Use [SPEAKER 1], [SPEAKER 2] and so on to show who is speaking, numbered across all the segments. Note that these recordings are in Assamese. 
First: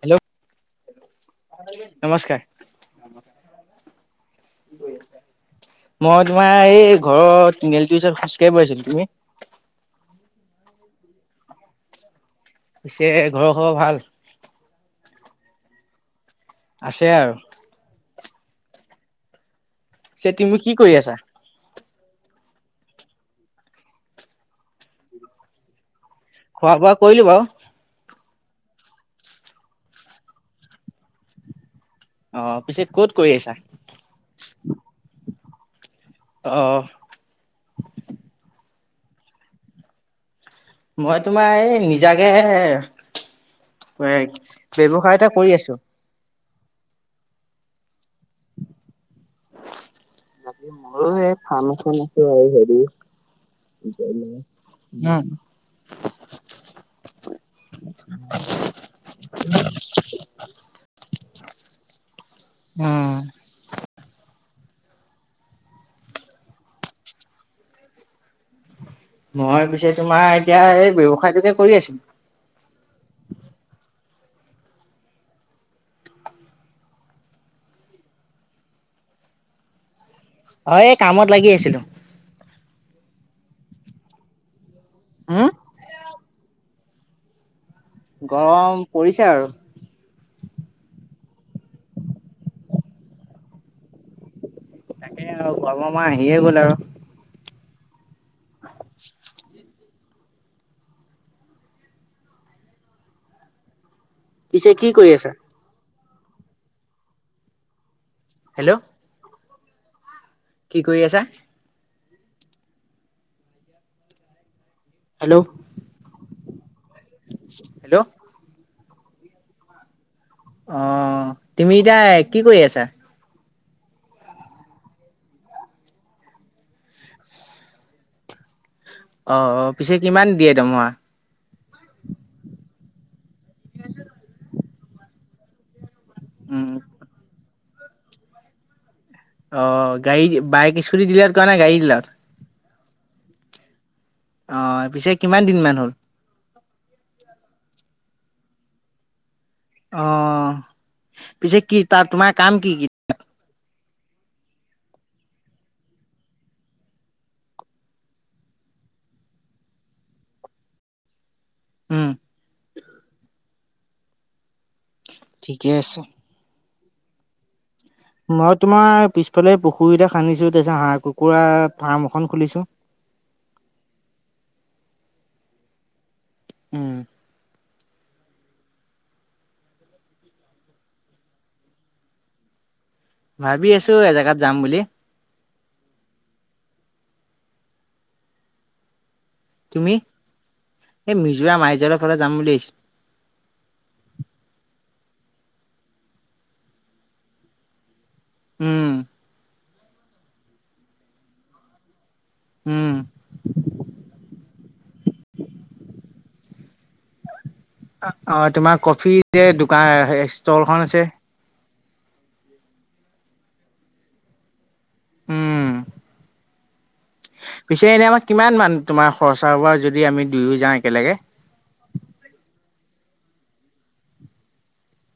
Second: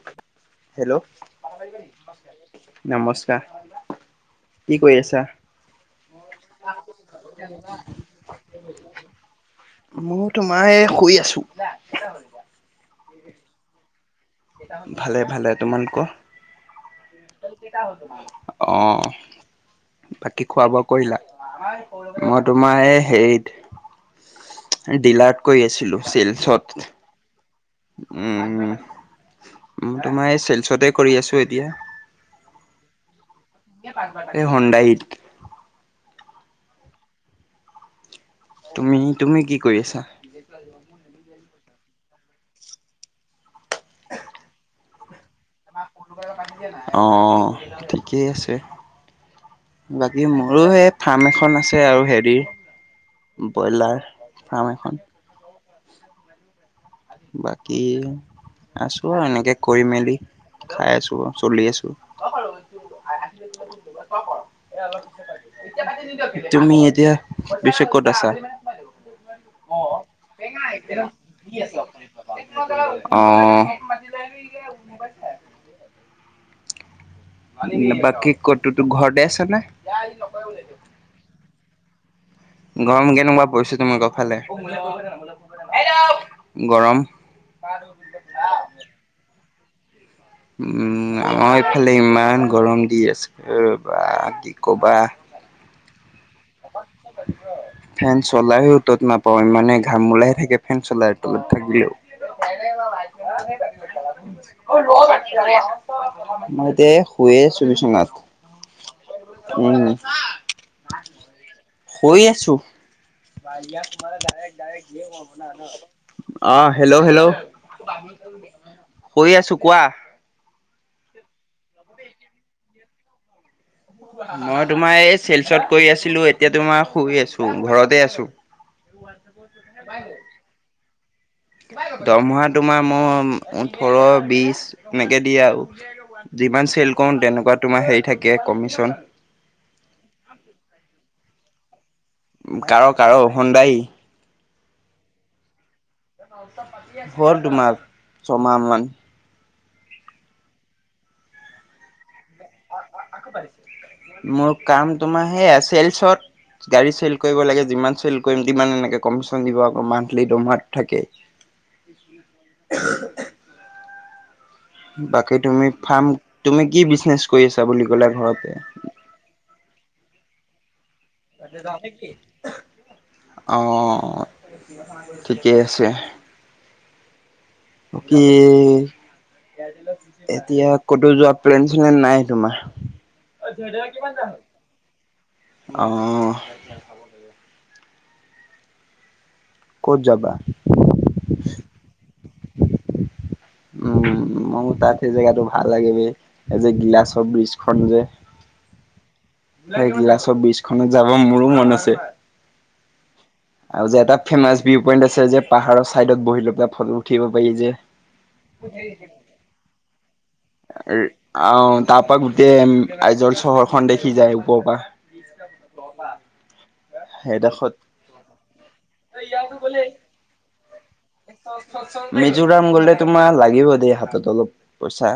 [SPEAKER 1] হেল্ল'!
[SPEAKER 2] হেল্ল'
[SPEAKER 1] নমস্কাৰ।
[SPEAKER 2] নমস্কাৰ কি কৰি আছা?
[SPEAKER 1] মই তোমাৰ এই ঘৰৰ তিনিআলিটোৰ ওচৰত খোজকাঢ়িব আইছিলো। তুমি?
[SPEAKER 2] মোৰ তোমাৰ এই শুই আছো।
[SPEAKER 1] পিছে ঘৰৰ খৱৰ ভাল?
[SPEAKER 2] ভালে, ভালে। তোমালোকহ?
[SPEAKER 1] আছে আৰু।
[SPEAKER 2] অ',
[SPEAKER 1] পিছে
[SPEAKER 2] বাকী
[SPEAKER 1] তুমি
[SPEAKER 2] খোৱা
[SPEAKER 1] কি
[SPEAKER 2] বোৱা
[SPEAKER 1] কৰি আছা
[SPEAKER 2] কৰিলা? মই তোমাৰ এই হেৰিত, এই ডিলাৰ্ত কয়ি আছিলোঁ, চেলছত
[SPEAKER 1] কয়িলো বাও।
[SPEAKER 2] উম, উ, তোমাৰ এই চেলচতে কৰি আছো এতিয়া।
[SPEAKER 1] অ', পিছে ক'ত কয়ি আছা?
[SPEAKER 2] এই হণ্ডাইত।
[SPEAKER 1] অ'।
[SPEAKER 2] তুমি, তুমি কি কয়ি আছা? [unintelligible]
[SPEAKER 1] মই তোমাৰ এই, নিজাকে এ, এ, বেৱসায় এটা কৰি আছো।
[SPEAKER 2] অ', ঠিকে আছে। বাকী মোৰো সেই ফাৰ্ম এখন আছে আৰু হেৰি। বয়লাৰ ফাৰ্ম এখন।
[SPEAKER 1] [inaudible]
[SPEAKER 2] বাকী আছো আৰু এনেকে কৰি মেলি, খাই আছো, চলি আছো।
[SPEAKER 1] উম
[SPEAKER 2] [unintelligible] তুমি এতিয়া পিছে ক'ত আছা?
[SPEAKER 1] মই পিছে তোমাৰ এতিয়া এই ব্যৱসায় টোকে কৰি আছিলো।
[SPEAKER 2] অ'। [unintelligible] [unintelligible] বাকী ক'তোতো ঘৰতে আছা নে?
[SPEAKER 1] হয়, এই কামত লাগি আছিলো।
[SPEAKER 2] গৰম কেনেকুৱা পৰিছে তোমালোকৰ ফালে?
[SPEAKER 1] হম
[SPEAKER 2] গৰম।
[SPEAKER 1] গৰম পৰিছে আৰু।
[SPEAKER 2] উমঁ, আমাৰ ইফালে ইমান গৰম দি আছে বাঃ কি কবা।
[SPEAKER 1] [unintelligible] গৰমৰ মাহ আহিয়ে গ'ল আৰু।
[SPEAKER 2] ফেন চলাইও ত'ত নাপাওঁ ইমানে ঘাম ওলাই থাকে। ফেন চলাই তলত থাকি [inaudible] [inaudible]
[SPEAKER 1] পিছে
[SPEAKER 2] অই
[SPEAKER 1] কি
[SPEAKER 2] ৰ বা
[SPEAKER 1] কৰি আছা
[SPEAKER 2] আছে। মই এতিয়া শুয়ে আছোঁ বিচনাত।
[SPEAKER 1] হেল্ল'।
[SPEAKER 2] উমঁ।
[SPEAKER 1] কি কৰি আছা?
[SPEAKER 2] শুই আছো।
[SPEAKER 1] হেল্ল'
[SPEAKER 2] অঁ', হেল্ল', -হেল্ল',
[SPEAKER 1] হেল্ল'
[SPEAKER 2] শুই আছো, কোৱা?
[SPEAKER 1] অঁ', তুমি এতিয়া কি কৰি আছা?
[SPEAKER 2] মই তোমাৰ এই শিলচৰত কৰি আছিলো, এতিয়া তোমাৰ শুই আছো ঘৰতে আছো।
[SPEAKER 1] অ', -অ', পিছে কিমান দিয়ে দৰমহা?
[SPEAKER 2] দৰমহা তোমাৰ মই ওঠৰ, বিশ, এনেকৈ দিয়ে আৰু।
[SPEAKER 1] উম
[SPEAKER 2] যিমান চেল কৰো তেনেকুৱা তোমাৰ কমিশ্যন থাকে।
[SPEAKER 1] অ', গাড়ী, বাইক স্কুটি ডিলাৰ কৰা নে গাড়ী ডিলাৰত?
[SPEAKER 2] কা'ৰ-কা'ৰ সুন্দাই।
[SPEAKER 1] অঁ', পিছে কিমান দিনমান হ'ল?
[SPEAKER 2] হ'ল দুমাহ, তোমাৰ ছমাহ মান।
[SPEAKER 1] অঁ', পিছে কি তা'ত তোমাৰ কাম কি কি?
[SPEAKER 2] মোৰ কাম তোমাৰ সেইয়া চেলচত- গাড়ী চেল কৰিব লাগে, যিমান চেল কৰিম মানে এনেকে কমিশন দিব আকৌ মান্থলি দৰমহা থাকে।
[SPEAKER 1] উম।
[SPEAKER 2] বাকী' তুমি
[SPEAKER 1] ঠিকে আছে।
[SPEAKER 2] ফাৰ্ম, তুমি কি বিজনেচ কৰিছা বুলি ক'লা ঘৰতে?
[SPEAKER 1] আমাৰ পিছফালে পুখুৰী এটা খান্দিছিল তাৰ পিছত হাঁহ-কুকুৰা ফাৰ্ম এখন খুলিছো।
[SPEAKER 2] অঁ', ঠিকেই আছে।
[SPEAKER 1] উম।
[SPEAKER 2] বাকী'- এতিয়া ক'তো যোৱা প্লেন-চলেন নাই তোমাৰ?
[SPEAKER 1] ভাবি আছো এজেগাত যাম বুলি।
[SPEAKER 2] অঁহ'।
[SPEAKER 1] তুমি?
[SPEAKER 2] ক'ত যাবা?
[SPEAKER 1] এই মিজোৰা আইজাৰা ফালে যাম বুলি ভাবিছোঁ।
[SPEAKER 2] উমঁ, মও তা'ত সেই জেগাটো ভাল লাগে বে, এই যে গিলাচৰ ব্ৰিজখন যে।
[SPEAKER 1] উমঁ।
[SPEAKER 2] সেই গিলাচৰ ব্ৰিজখনত যাব মোৰো মন আছে।
[SPEAKER 1] উমঁ।
[SPEAKER 2] আৰু যে এটা ফেৰ্মাচ ভিউ পইণ্ট আছে যে পাহাৰৰ চাইডত বহি লৈ পেলাই ফটো উঠিব পাৰি যে।
[SPEAKER 1] অঁ', তোমাৰ কফি যে দোকান ষ্টলখন আছে।
[SPEAKER 2] আঁহ', তাৰ পৰা গোটেই আইজল চহৰখন দেখি যায় ওপৰৰ পৰা।
[SPEAKER 1] উম
[SPEAKER 2] [unintelligible] সেইডোখৰত।
[SPEAKER 1] পিছে এনেই আমাৰ কিমান মান তোমাৰ খৰচা হব? যদি আমি দুয়ো যাওঁ একেলগে।
[SPEAKER 2] মিজোৰাম গলে তোমাৰ লাগিব দেই, হাতত অলপ পইচা।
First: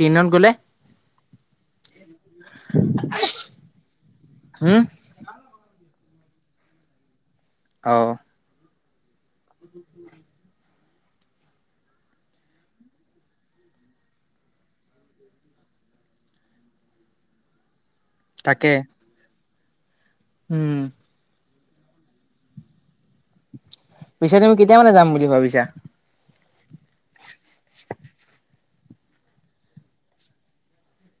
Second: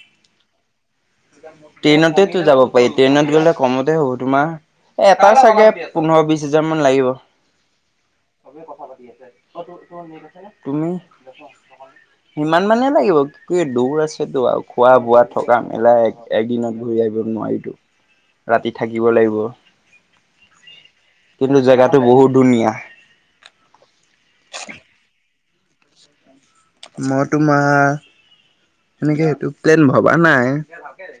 [SPEAKER 1] ট্ৰেইনত গ'লে?
[SPEAKER 2] ট্ৰেইনতেতো যাব পাৰি। ট্ৰেইনত গ'লে কমতে হ'ব তোমাৰ,
[SPEAKER 1] হম
[SPEAKER 2] এটা চাগে পোন্ধৰ বিশ হাজাৰ মান লাগিব।
[SPEAKER 1] অ।
[SPEAKER 2] খালি আছে, অ' তোৰ। তুমি?
[SPEAKER 1] [inaudible]
[SPEAKER 2] সিমান মানে লাগিব। কি দূৰ আছেতো। আৰু খোৱা বোৱা, থকা মেলা। একদিনত ঘূৰি আহিব নোৱাৰিটো।
[SPEAKER 1] [inaudible]
[SPEAKER 2] ৰাতি থাকিব লাগিব।
[SPEAKER 1] উম।
[SPEAKER 2] কিন্তু, জেগাটো বহুত ধুনীয়া।
[SPEAKER 1] পিছে, তুমি কেতিয়া মানে যাম বুলি ভাবিছা?
[SPEAKER 2] মই তোমাৰ, সেনেকে সেইটো প্লেন ভবা নাই,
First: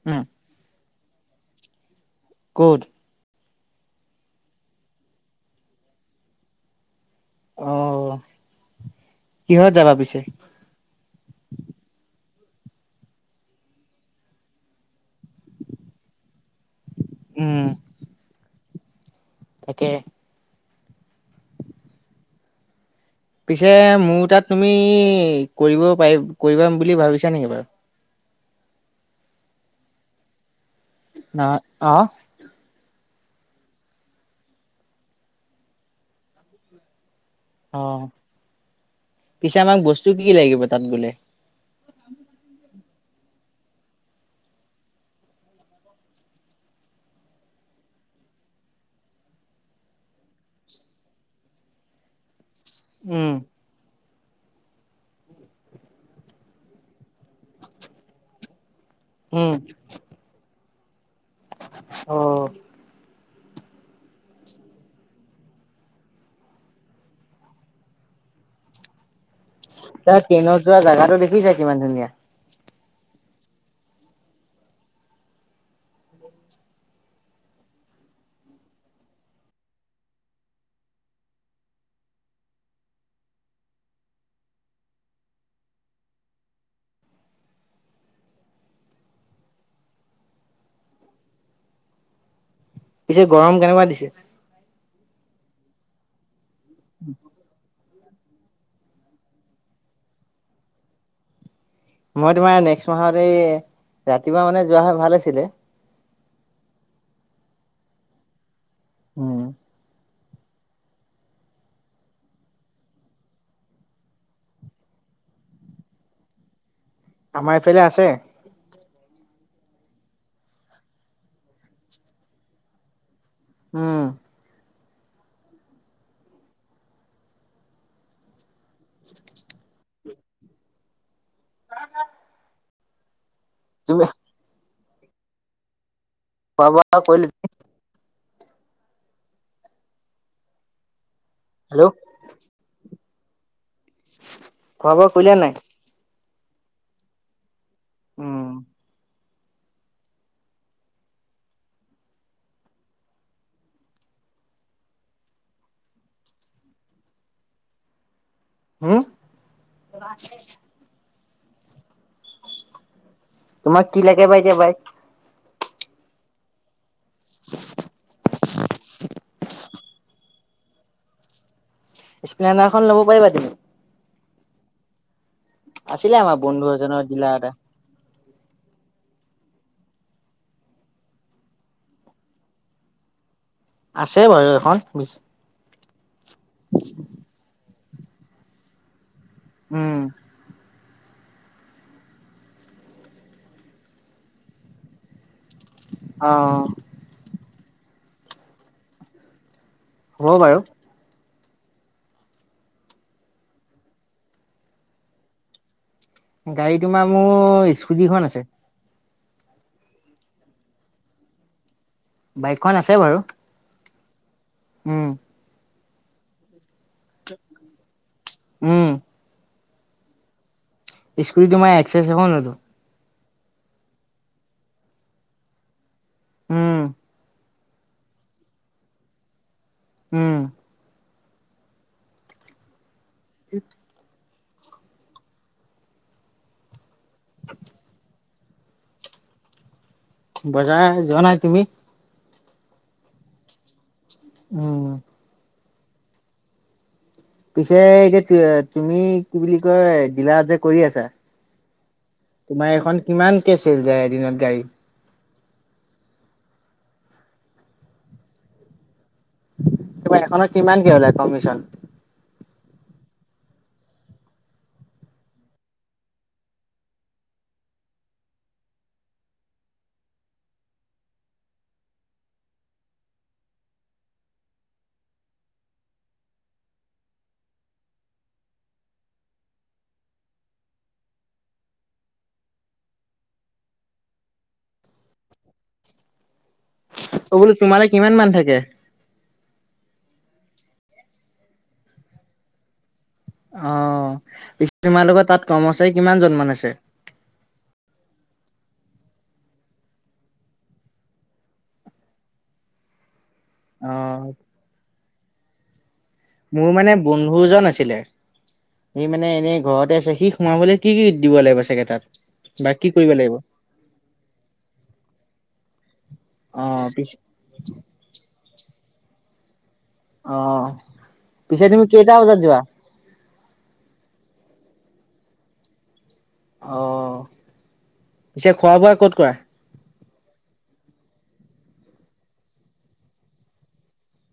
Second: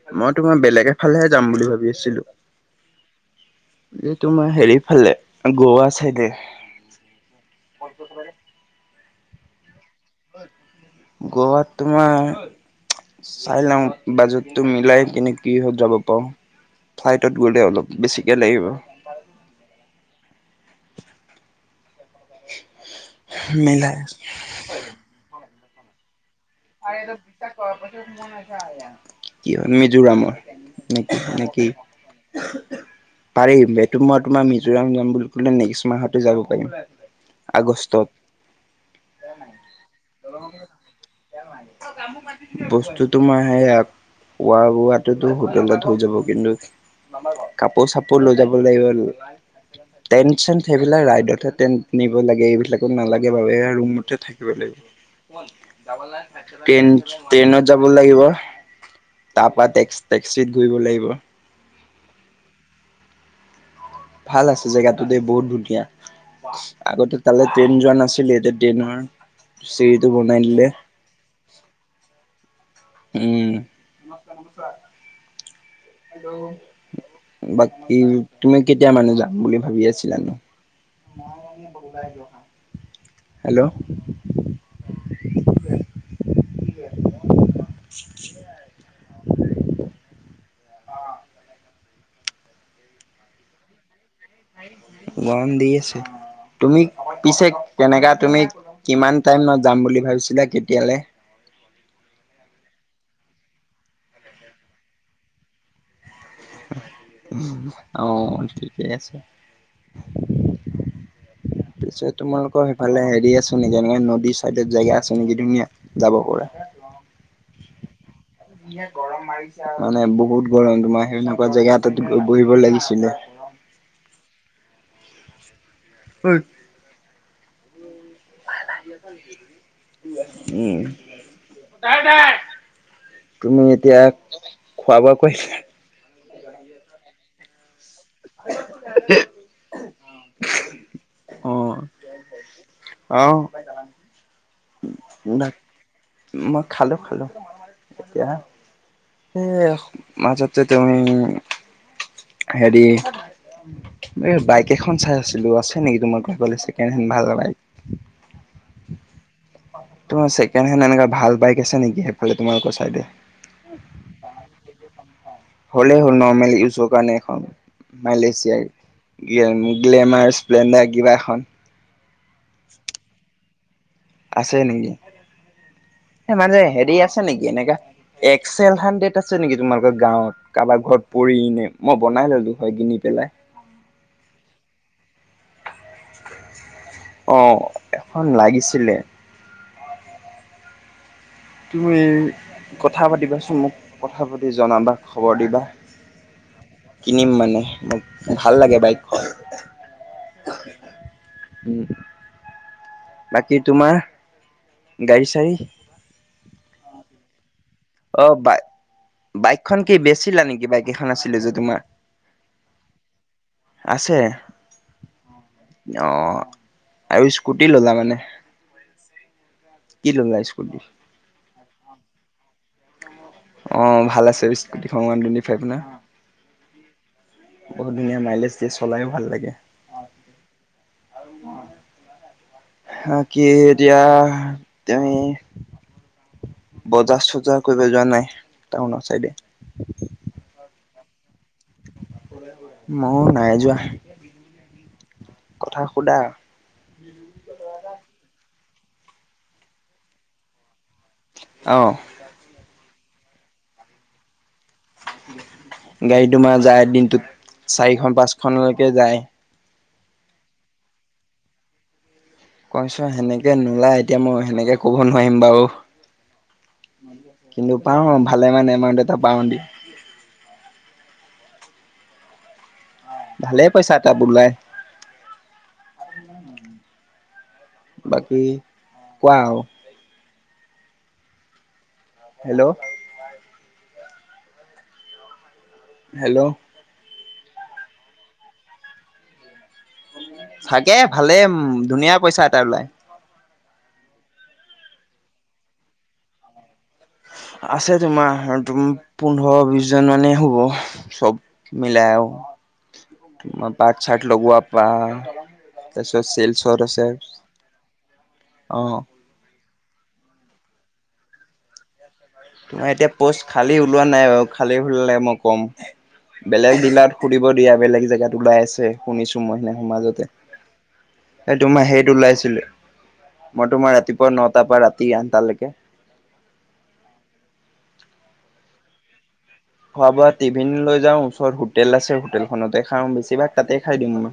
[SPEAKER 1] উম
[SPEAKER 2] মই তো মই বেলেগ এফালেহে যাম বুলি ভাবি আছিলোঁ।
[SPEAKER 1] ক'ত?
[SPEAKER 2] এই তোমাৰ হেৰি ফালে, গোৱা চাইডে।
[SPEAKER 1] অ' কিহত যাবা পিছে?
[SPEAKER 2] গোৱাত তোমাৰ চাই লওঁ, বাজেটটো মিলাই কেনে কিহত যাব পাৰোঁ। ফ্লাইটত গ'লে
[SPEAKER 1] উম
[SPEAKER 2] অলপ বেছিকে লাগিব।
[SPEAKER 1] তাকে। পিছে,
[SPEAKER 2] মিলাই
[SPEAKER 1] মোৰ তাত তুমি কৰিব পাৰি, কৰিবা বুলি ভাবিছা নেকি বাৰু?
[SPEAKER 2] কিয় মিজোৰামৰ নেকি
[SPEAKER 1] নহয়
[SPEAKER 2] নেকি?
[SPEAKER 1] [inaudible]
[SPEAKER 2] পাৰিম, এটো মই তোমাৰ মিজোৰাম যাম বুলি ক'লে, নেক্সট মাহতো যাব পাৰিম।
[SPEAKER 1] অ,
[SPEAKER 2] আগষ্টত
[SPEAKER 1] পিছে আমাক বস্তু কি কি লাগিব তাত গ'লে?
[SPEAKER 2] [unintelligible] বস্তু তোমাৰ সেইয়া, খোৱা-বোৱাটোতো হোটেলত হৈ যাব। কিন্তু, কাপোৰ, চাপোৰ লৈ যাব লাগিব। টেণ্ট, চেণ্ট সেইবিলাক ৰাইডতহে টেন্ট নিব লাগে, এইবিলাকত
[SPEAKER 1] উম
[SPEAKER 2] নালাগে বাৰু, এয়া ৰুমতে থাকিব লাগিব। ট্ৰেইন, ট্ৰেইনত যাব লাগিব।
[SPEAKER 1] উম
[SPEAKER 2] তাপা টেক্স টেক্সিত ঘূৰিব লাগিব।
[SPEAKER 1] অ'।
[SPEAKER 2] ভাল আছে জেগাটো দেই, বহুত ধুনীয়া। আগতে তালে ট্ৰেন যোৱা নাছিলে, এতিয়া ট্ৰেনৰ
[SPEAKER 1] তাৰ ট্ৰেইনত যোৱা জাগাটো দেখিছা? কিমান ধুনীয়া।
[SPEAKER 2] উম, নমস্কাৰ, নমস্কাৰ। বাকী, তুমি কেতিয়া মানে যাম বুলি ভাবি আছিলা নো?
[SPEAKER 1] [inaudible]
[SPEAKER 2] হেল্ল'?
[SPEAKER 1] পিছে, গৰম কেনেকুৱা দিছে?
[SPEAKER 2] গৰম দি আছে, তুমি পিছে কেনেকা তুমি, কিমান টাইমত যাম বুলি ভাবিছিলা, কেতিয়ালে?
[SPEAKER 1] মই তোমাৰ নেষ্ট মাহত, এই ৰাতিপুৱা মানে যোৱাহৈ ভাল আছিলে।
[SPEAKER 2] অ, ঠিকেই আছে।
[SPEAKER 1] উম। [inaudible]
[SPEAKER 2] পিছে, তোমালোকৰ সেইফালে হেৰি আছে নেকি? এনেকে নদীৰ চাইডত জেগা আছে নেকি, ধুনীয়া? যাব পৰা।
[SPEAKER 1] আমাৰ এইফালে আছে।
[SPEAKER 2] মানে বহুত গৰম তোমাৰ, সেনেকুৱা জেগা এটাত বহিব লাগিছিলে।
[SPEAKER 1] উম,
[SPEAKER 2] অই, উম, [unintelligible] তুমি এতিয়া, খোৱা-বোৱা কৰিছিলা?
[SPEAKER 1] খোৱা-বোৱা [inaudible]
[SPEAKER 2] [unintelligible] অ',
[SPEAKER 1] হেল্ল,
[SPEAKER 2] অ,
[SPEAKER 1] [inaudible] কৰিলা নাই?
[SPEAKER 2] মই খালোঁ খালোঁ, এতিয়া এই, মাজতজে তুমি, হেৰি এই, বাইক এখন চাই আছিলো, আছে নেকি তোমাৰ ঘৰফালে ছেকেড হেন্ড ভাল বাইক?
[SPEAKER 1] উম,
[SPEAKER 2] তোমাৰ ছেকেড হেণ্ড এনেকুৱা ভাল বাইক আছে নেকি, সেইফালে তোমালোকৰ চাইদে?
[SPEAKER 1] তোমাক কি লাগে বা এতিয়া বাইক?
[SPEAKER 2] হ'লেই হ'ল নৰ্মেল ইউজৰ কাৰণে এখন, মাইলেজ দিয়া জ্ঞাৰ গ্লেমাৰ, স্প্লেণ্ডাৰ কিবা এখন।
[SPEAKER 1] স্প্লেণ্ডাৰখন ল'ব পাৰিবা তুমি।
[SPEAKER 2] আছে নেকি,
[SPEAKER 1] আছিলে আমাৰ
[SPEAKER 2] এই মানে
[SPEAKER 1] বন্ধু
[SPEAKER 2] হেৰি
[SPEAKER 1] এজনৰ
[SPEAKER 2] আছে
[SPEAKER 1] ডিলাৰ
[SPEAKER 2] নেকি,
[SPEAKER 1] এটা।
[SPEAKER 2] এনেকা এক্স এল হান্দ্ৰেদ আছে নেকি, তোমালোকৰ গাঁৱত? কাৰোবাৰ ঘৰত পৰি এনে, মই বনাই ললোঁ হয় কিনি পেলাই।
[SPEAKER 1] আছে বাৰু এখন বে
[SPEAKER 2] অ, এখন লাগিছিলে।
[SPEAKER 1] উম,
[SPEAKER 2] তুমি কথা পাতিবাচোন মোক, কথা পাতি জনাবা। খবৰ দিবা,
[SPEAKER 1] অ',
[SPEAKER 2] কিনিম মানে মোক ভাল লাগে বাইক খ [inaudible]
[SPEAKER 1] হ'ব বাৰু।
[SPEAKER 2] উম, বাকী তোমাৰ গাড়ী-চড়ী?
[SPEAKER 1] গাড়ী তোমাৰ মোৰ, ই
[SPEAKER 2] অ, বাই-বাইকখন কি বেচিলা নেকি? বাইক এখন আছিলে যে তোমাৰ?
[SPEAKER 1] বাইকখন আছে বাৰু।
[SPEAKER 2] আছে।
[SPEAKER 1] উম,
[SPEAKER 2] অ, আৰু ইস্কুটি ল'লা মানে।
[SPEAKER 1] উম,
[SPEAKER 2] কি ল'লা ইস্কুটি?
[SPEAKER 1] স্কুটি তোমাৰ এক্সেছ এখন ললোঁ।
[SPEAKER 2] অঁ ভাল আছে স্কুটিখন ওৱান টোৱেন্তি ফাইভ না।
[SPEAKER 1] উম।
[SPEAKER 2] বহুত ধুনীয়া মাইলেজ দিয়ে চলাইও ভাল লাগে।
[SPEAKER 1] উম।
[SPEAKER 2] কি এতিয়া তুমি বজাৰ চজাৰ কৰিব যোৱা নাই, টাউনৰ চাইডে?
[SPEAKER 1] বজাৰ যোৱা নাই তুমি?
[SPEAKER 2] মইও নাই যোৱা।
[SPEAKER 1] উম।
[SPEAKER 2] কথা সুধা।
[SPEAKER 1] পিছে এতিয়া তুমি কি বুলি কয় দিলাৰত যে কৰি আছা।
[SPEAKER 2] অঁ।
[SPEAKER 1] তোমাৰ এইখন কিমান কে চেল যায় এদিনত গাড়ী?
[SPEAKER 2] গাড়ী তোমাৰ যায় দিনটোত চাৰিখন পাঁচখনলৈকে যায়।
[SPEAKER 1] তোমাৰ এখনত কিমান কে ওলাই কমিচন?
[SPEAKER 2] কমিছন সেনেকে নোলায় এতিয়া মই সেনেকে ক'ব নোৱাৰিম বাৰু কিন্তু পাওঁ ভালে মানে এমাউণ্ট এটা পাওঁ দিয়া ভালেই পইচা এটা ওলাই বাকী কোৱা আৰু হেল্ল' হেল্ল'
[SPEAKER 1] অ বোলো তোমালে কিমান মান থাকে
[SPEAKER 2] থাকে ভালে উম ধুনীয়া পইচা এটা ওলাই
[SPEAKER 1] অ তোমালোকৰ তাত কৰ্মচাৰী কিমান জন মান আছে
[SPEAKER 2] আছে তোমাৰ তোম পোন্ধৰ বিশ জন মানেই হব মিলাইয়ো মই
[SPEAKER 1] অ',
[SPEAKER 2] পাৰ্ট-চাৰ্ট লগোৱা পা ত চত চে
[SPEAKER 1] মোৰ মানে বন্ধু এজন আছিলে।
[SPEAKER 2] অ
[SPEAKER 1] সি মানে এনেই ঘৰতে আছে সি সোমাবলৈ কি কি দিব লাগিব চাগে তাত বা কি
[SPEAKER 2] তোমাৰ এতিয়া
[SPEAKER 1] কৰিব লাগিব?
[SPEAKER 2] পষ্ট খালী ওলোৱা নাই বাৰু খালী হলে মই কম বেলেগ
[SPEAKER 1] অ',
[SPEAKER 2] দিলাত
[SPEAKER 1] পিছে
[SPEAKER 2] সুধিব দিয়া বেলেগ জেগাত ওলাই আছে শুনিছো মই সেইদিনা সমাজত তে
[SPEAKER 1] অ',
[SPEAKER 2] এই
[SPEAKER 1] পিছে তুমি
[SPEAKER 2] তোমাৰ
[SPEAKER 1] কেইটা
[SPEAKER 2] হেইত
[SPEAKER 1] বজাত যোৱা?
[SPEAKER 2] ওলাইছিলে মই তোমাৰ ৰাতিপুৱা ন-টাৰ পৰা ৰাতি আঠ-টালৈকে
[SPEAKER 1] অ পিছে খোৱা-বোৱা ক'ত কৰা
[SPEAKER 2] খোৱা-বোৱা টিফিন লৈ যাওঁ ওচৰত হোটেল আছে হোটেলখনতে খাওঁ বেছিভাগ তাতে খাই দিও মই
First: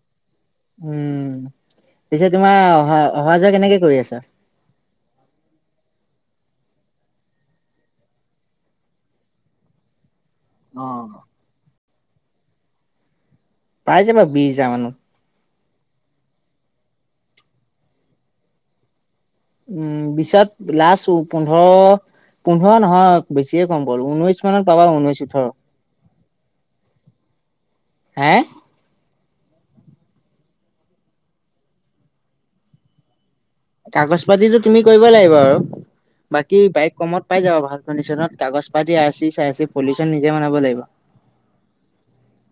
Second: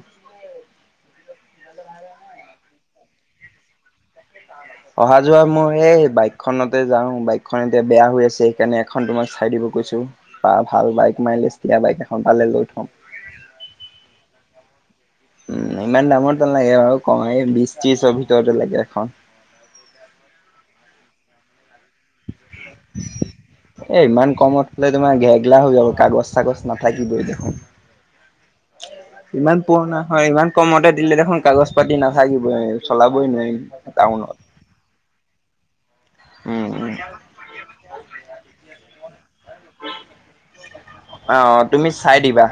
[SPEAKER 1] উম পিছে তোমাৰ অহা অহা-যোৱা কেনেকে কৰি আছা
[SPEAKER 2] অহা-যোৱা মই এই বাইকখনতে যাওঁ বাইকখন এতিয়া বেয়া হৈ আছে সেইকাৰণে এখন তোমাক চাই দিব কৈছোঁ বা ভাল বাইক মাইলেজ দিয়া বাইক এখন পালে লৈ থম
[SPEAKER 1] পাই যাবা বিশ হাজাৰ মানত
[SPEAKER 2] উ ইমান দামত নালাগে বাৰু কমেও বিশ-ত্ৰিছৰ ভিতৰতে লাগে এখন
[SPEAKER 1] উম বিশত লাষ্ট উ পোন্ধৰ পোন্ধৰ নহয় বেছিয়ে কম
[SPEAKER 2] এ
[SPEAKER 1] কলো
[SPEAKER 2] ইমান
[SPEAKER 1] ঊনৈশ মানত পাবা ঊনৈশ ওঠৰ
[SPEAKER 2] কাগছ নাথাকিবই দেখোঁন
[SPEAKER 1] হে
[SPEAKER 2] ইমান পুৰণা হয়, ইমান কমতে দিলে দেখোন কাগজ পাতি নাথাকিবই চলাবই নোৱাৰিম।
[SPEAKER 1] কাগজ
[SPEAKER 2] টাউনত
[SPEAKER 1] পাতিতো তুমি কৰিব লাগিব আৰু, বাকী
[SPEAKER 2] উম, উম
[SPEAKER 1] বাইক কমত পাই যাবা ভাল কণ্ডিশচনত, কাগজ পাতি আৰ চি চাৰচি পলিউচন নিজে বনাব লাগিব।
[SPEAKER 2] অঁ, তুমি চাই দিবা।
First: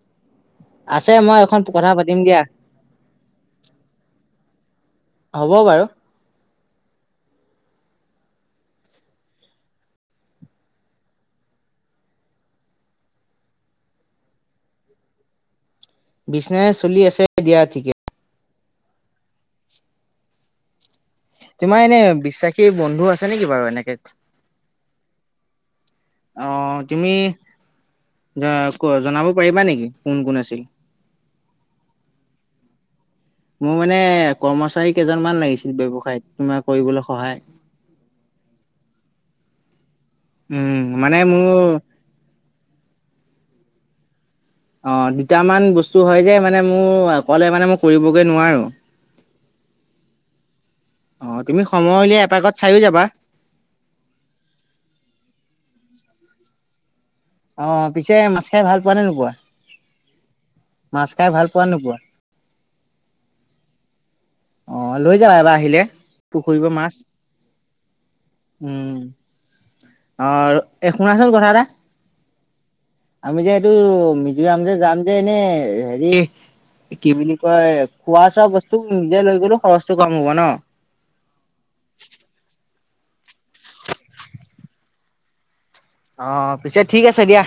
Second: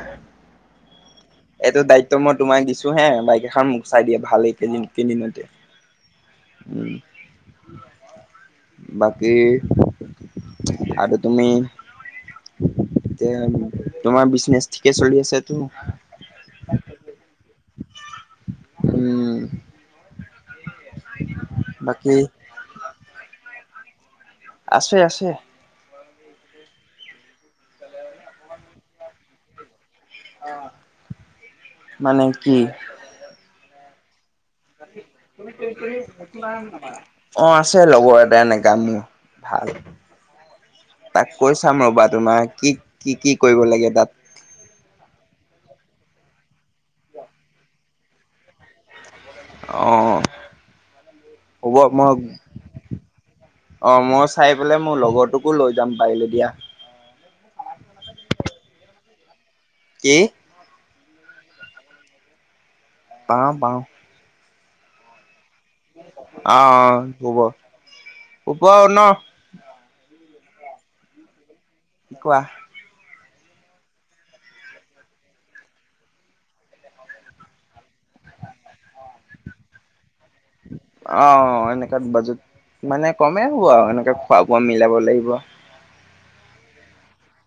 [SPEAKER 1] আছে মই এখন
[SPEAKER 2] এইটো
[SPEAKER 1] কথা
[SPEAKER 2] দায়িত্ব
[SPEAKER 1] পাতিম
[SPEAKER 2] মই
[SPEAKER 1] দিয়া,
[SPEAKER 2] তোমাক দিছো হে, বাইক এখন মোক চাই দিয়া ভাল এইকেইদিন কেইদিনতে।
[SPEAKER 1] হ'ব বাৰু।
[SPEAKER 2] উম, বাকী আৰু তুমি এতিয়া তোমাৰ বিজনেচ ঠিকে চলি আছে তো?
[SPEAKER 1] বিজনেচ চলি আছে দিয়া ঠিকে।
[SPEAKER 2] উম।
[SPEAKER 1] তোমাৰ এনেই
[SPEAKER 2] বাকী
[SPEAKER 1] বিশ্বাসী বন্ধু আছে নেকি বাৰু এনেকে?
[SPEAKER 2] আছে আছে।
[SPEAKER 1] অঁ তুমি জ জনাব পাৰিবা নেকি কোন কোন আছিল?
[SPEAKER 2] মানে কি
[SPEAKER 1] মোৰ মানে কৰ্ম চাৰী কেইজনমান লাগিছিল ব্যৱসায়ত তোমাৰ কৰিবলে সহায়।
[SPEAKER 2] অ', আছে লগৰ এটা এনেকা মোৰ ভাল।
[SPEAKER 1] উম, মানে
[SPEAKER 2] তাক কৈ
[SPEAKER 1] মোৰ
[SPEAKER 2] চাম ৰবা তোমাৰ কি কি কি কৰিব লাগে তাত?
[SPEAKER 1] অঁ দুটামান বস্তু হয় যে মানে মোৰ অকলে মানে মই কৰিবগে নোৱাৰো।
[SPEAKER 2] অ'।
[SPEAKER 1] অঁ তুমি
[SPEAKER 2] হ'ব
[SPEAKER 1] সময় উলিয়াই এপাকত চাইয়ো যাবা।
[SPEAKER 2] অঁ মই চাই পেলাই মোৰ লগৰটোকো লৈ যাম পাৰিলে দিয়া।
[SPEAKER 1] অঁ পিছে মাছ খাই ভাল পোৱা নে নোপোৱা?
[SPEAKER 2] কি?
[SPEAKER 1] মাছ খাই ভাল পোৱা নোপোৱা?
[SPEAKER 2] পাওঁ পাওঁ।
[SPEAKER 1] অঁ লৈ যাবা এবাৰ আহিলে পুখুৰীৰ পৰা মাছ,
[SPEAKER 2] অ', হ'ব হ'ব
[SPEAKER 1] উম।
[SPEAKER 2] ন
[SPEAKER 1] অঁ, এই শুনাচোন কথা এটা।
[SPEAKER 2] কোৱা?
[SPEAKER 1] আমি যে এইটো মিজোৰাম যে যাম যে এনেই হেৰি কি বুলি কয় খোৱা চোৱা বস্তু নিজে লৈ গলেও খৰচটো কম হ'ব ন।
[SPEAKER 2] অঁ, এনেকাত বাজেত মানে কমেই হব আৰু এনেকা খোৱা বোৱা মিলাব লাগিব।
[SPEAKER 1] অঁ পিছে ঠিক আছে দিয়া।